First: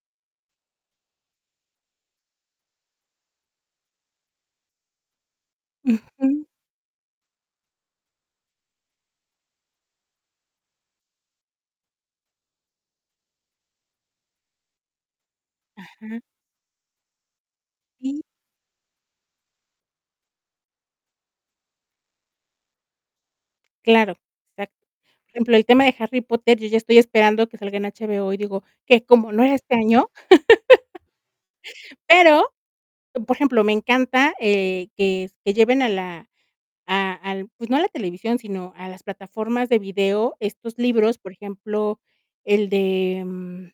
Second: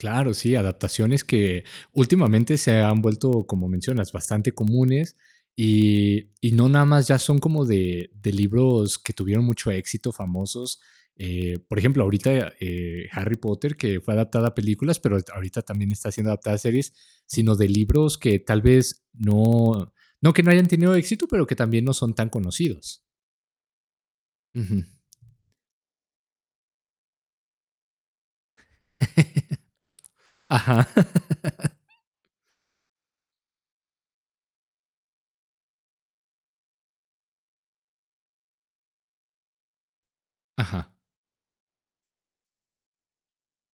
Claro, sí, adaptaciones que últimamente se han vuelto, como mencionas, bastante comunes, y Ujú. y no nada más ya son como de de libros que tuvieron mucho éxito, famosos, eh. Por ejemplo, ahorita eh, Harry Potter, que fue adaptada a películas, pero ahori ahorita también está Ajá. siendo adaptada a series, sino de libros Sí. que tal vez no, no que no hayan tenido éxito, pero que también, no son tan conocidos. Claro, Ujú. exacto, por ejemplo, el tema de Harry Potter, yo ya estoy esperando que salga en HBO y digo, ¿qué? ¿Cómo? ¿No era este año? Ajá. Pero, por ejemplo, me encanta, eh, que s que lleven a la a al, pues no a la televisión, sino a las plataformas de video estos Ajá. libros, por ejemplo, el de mm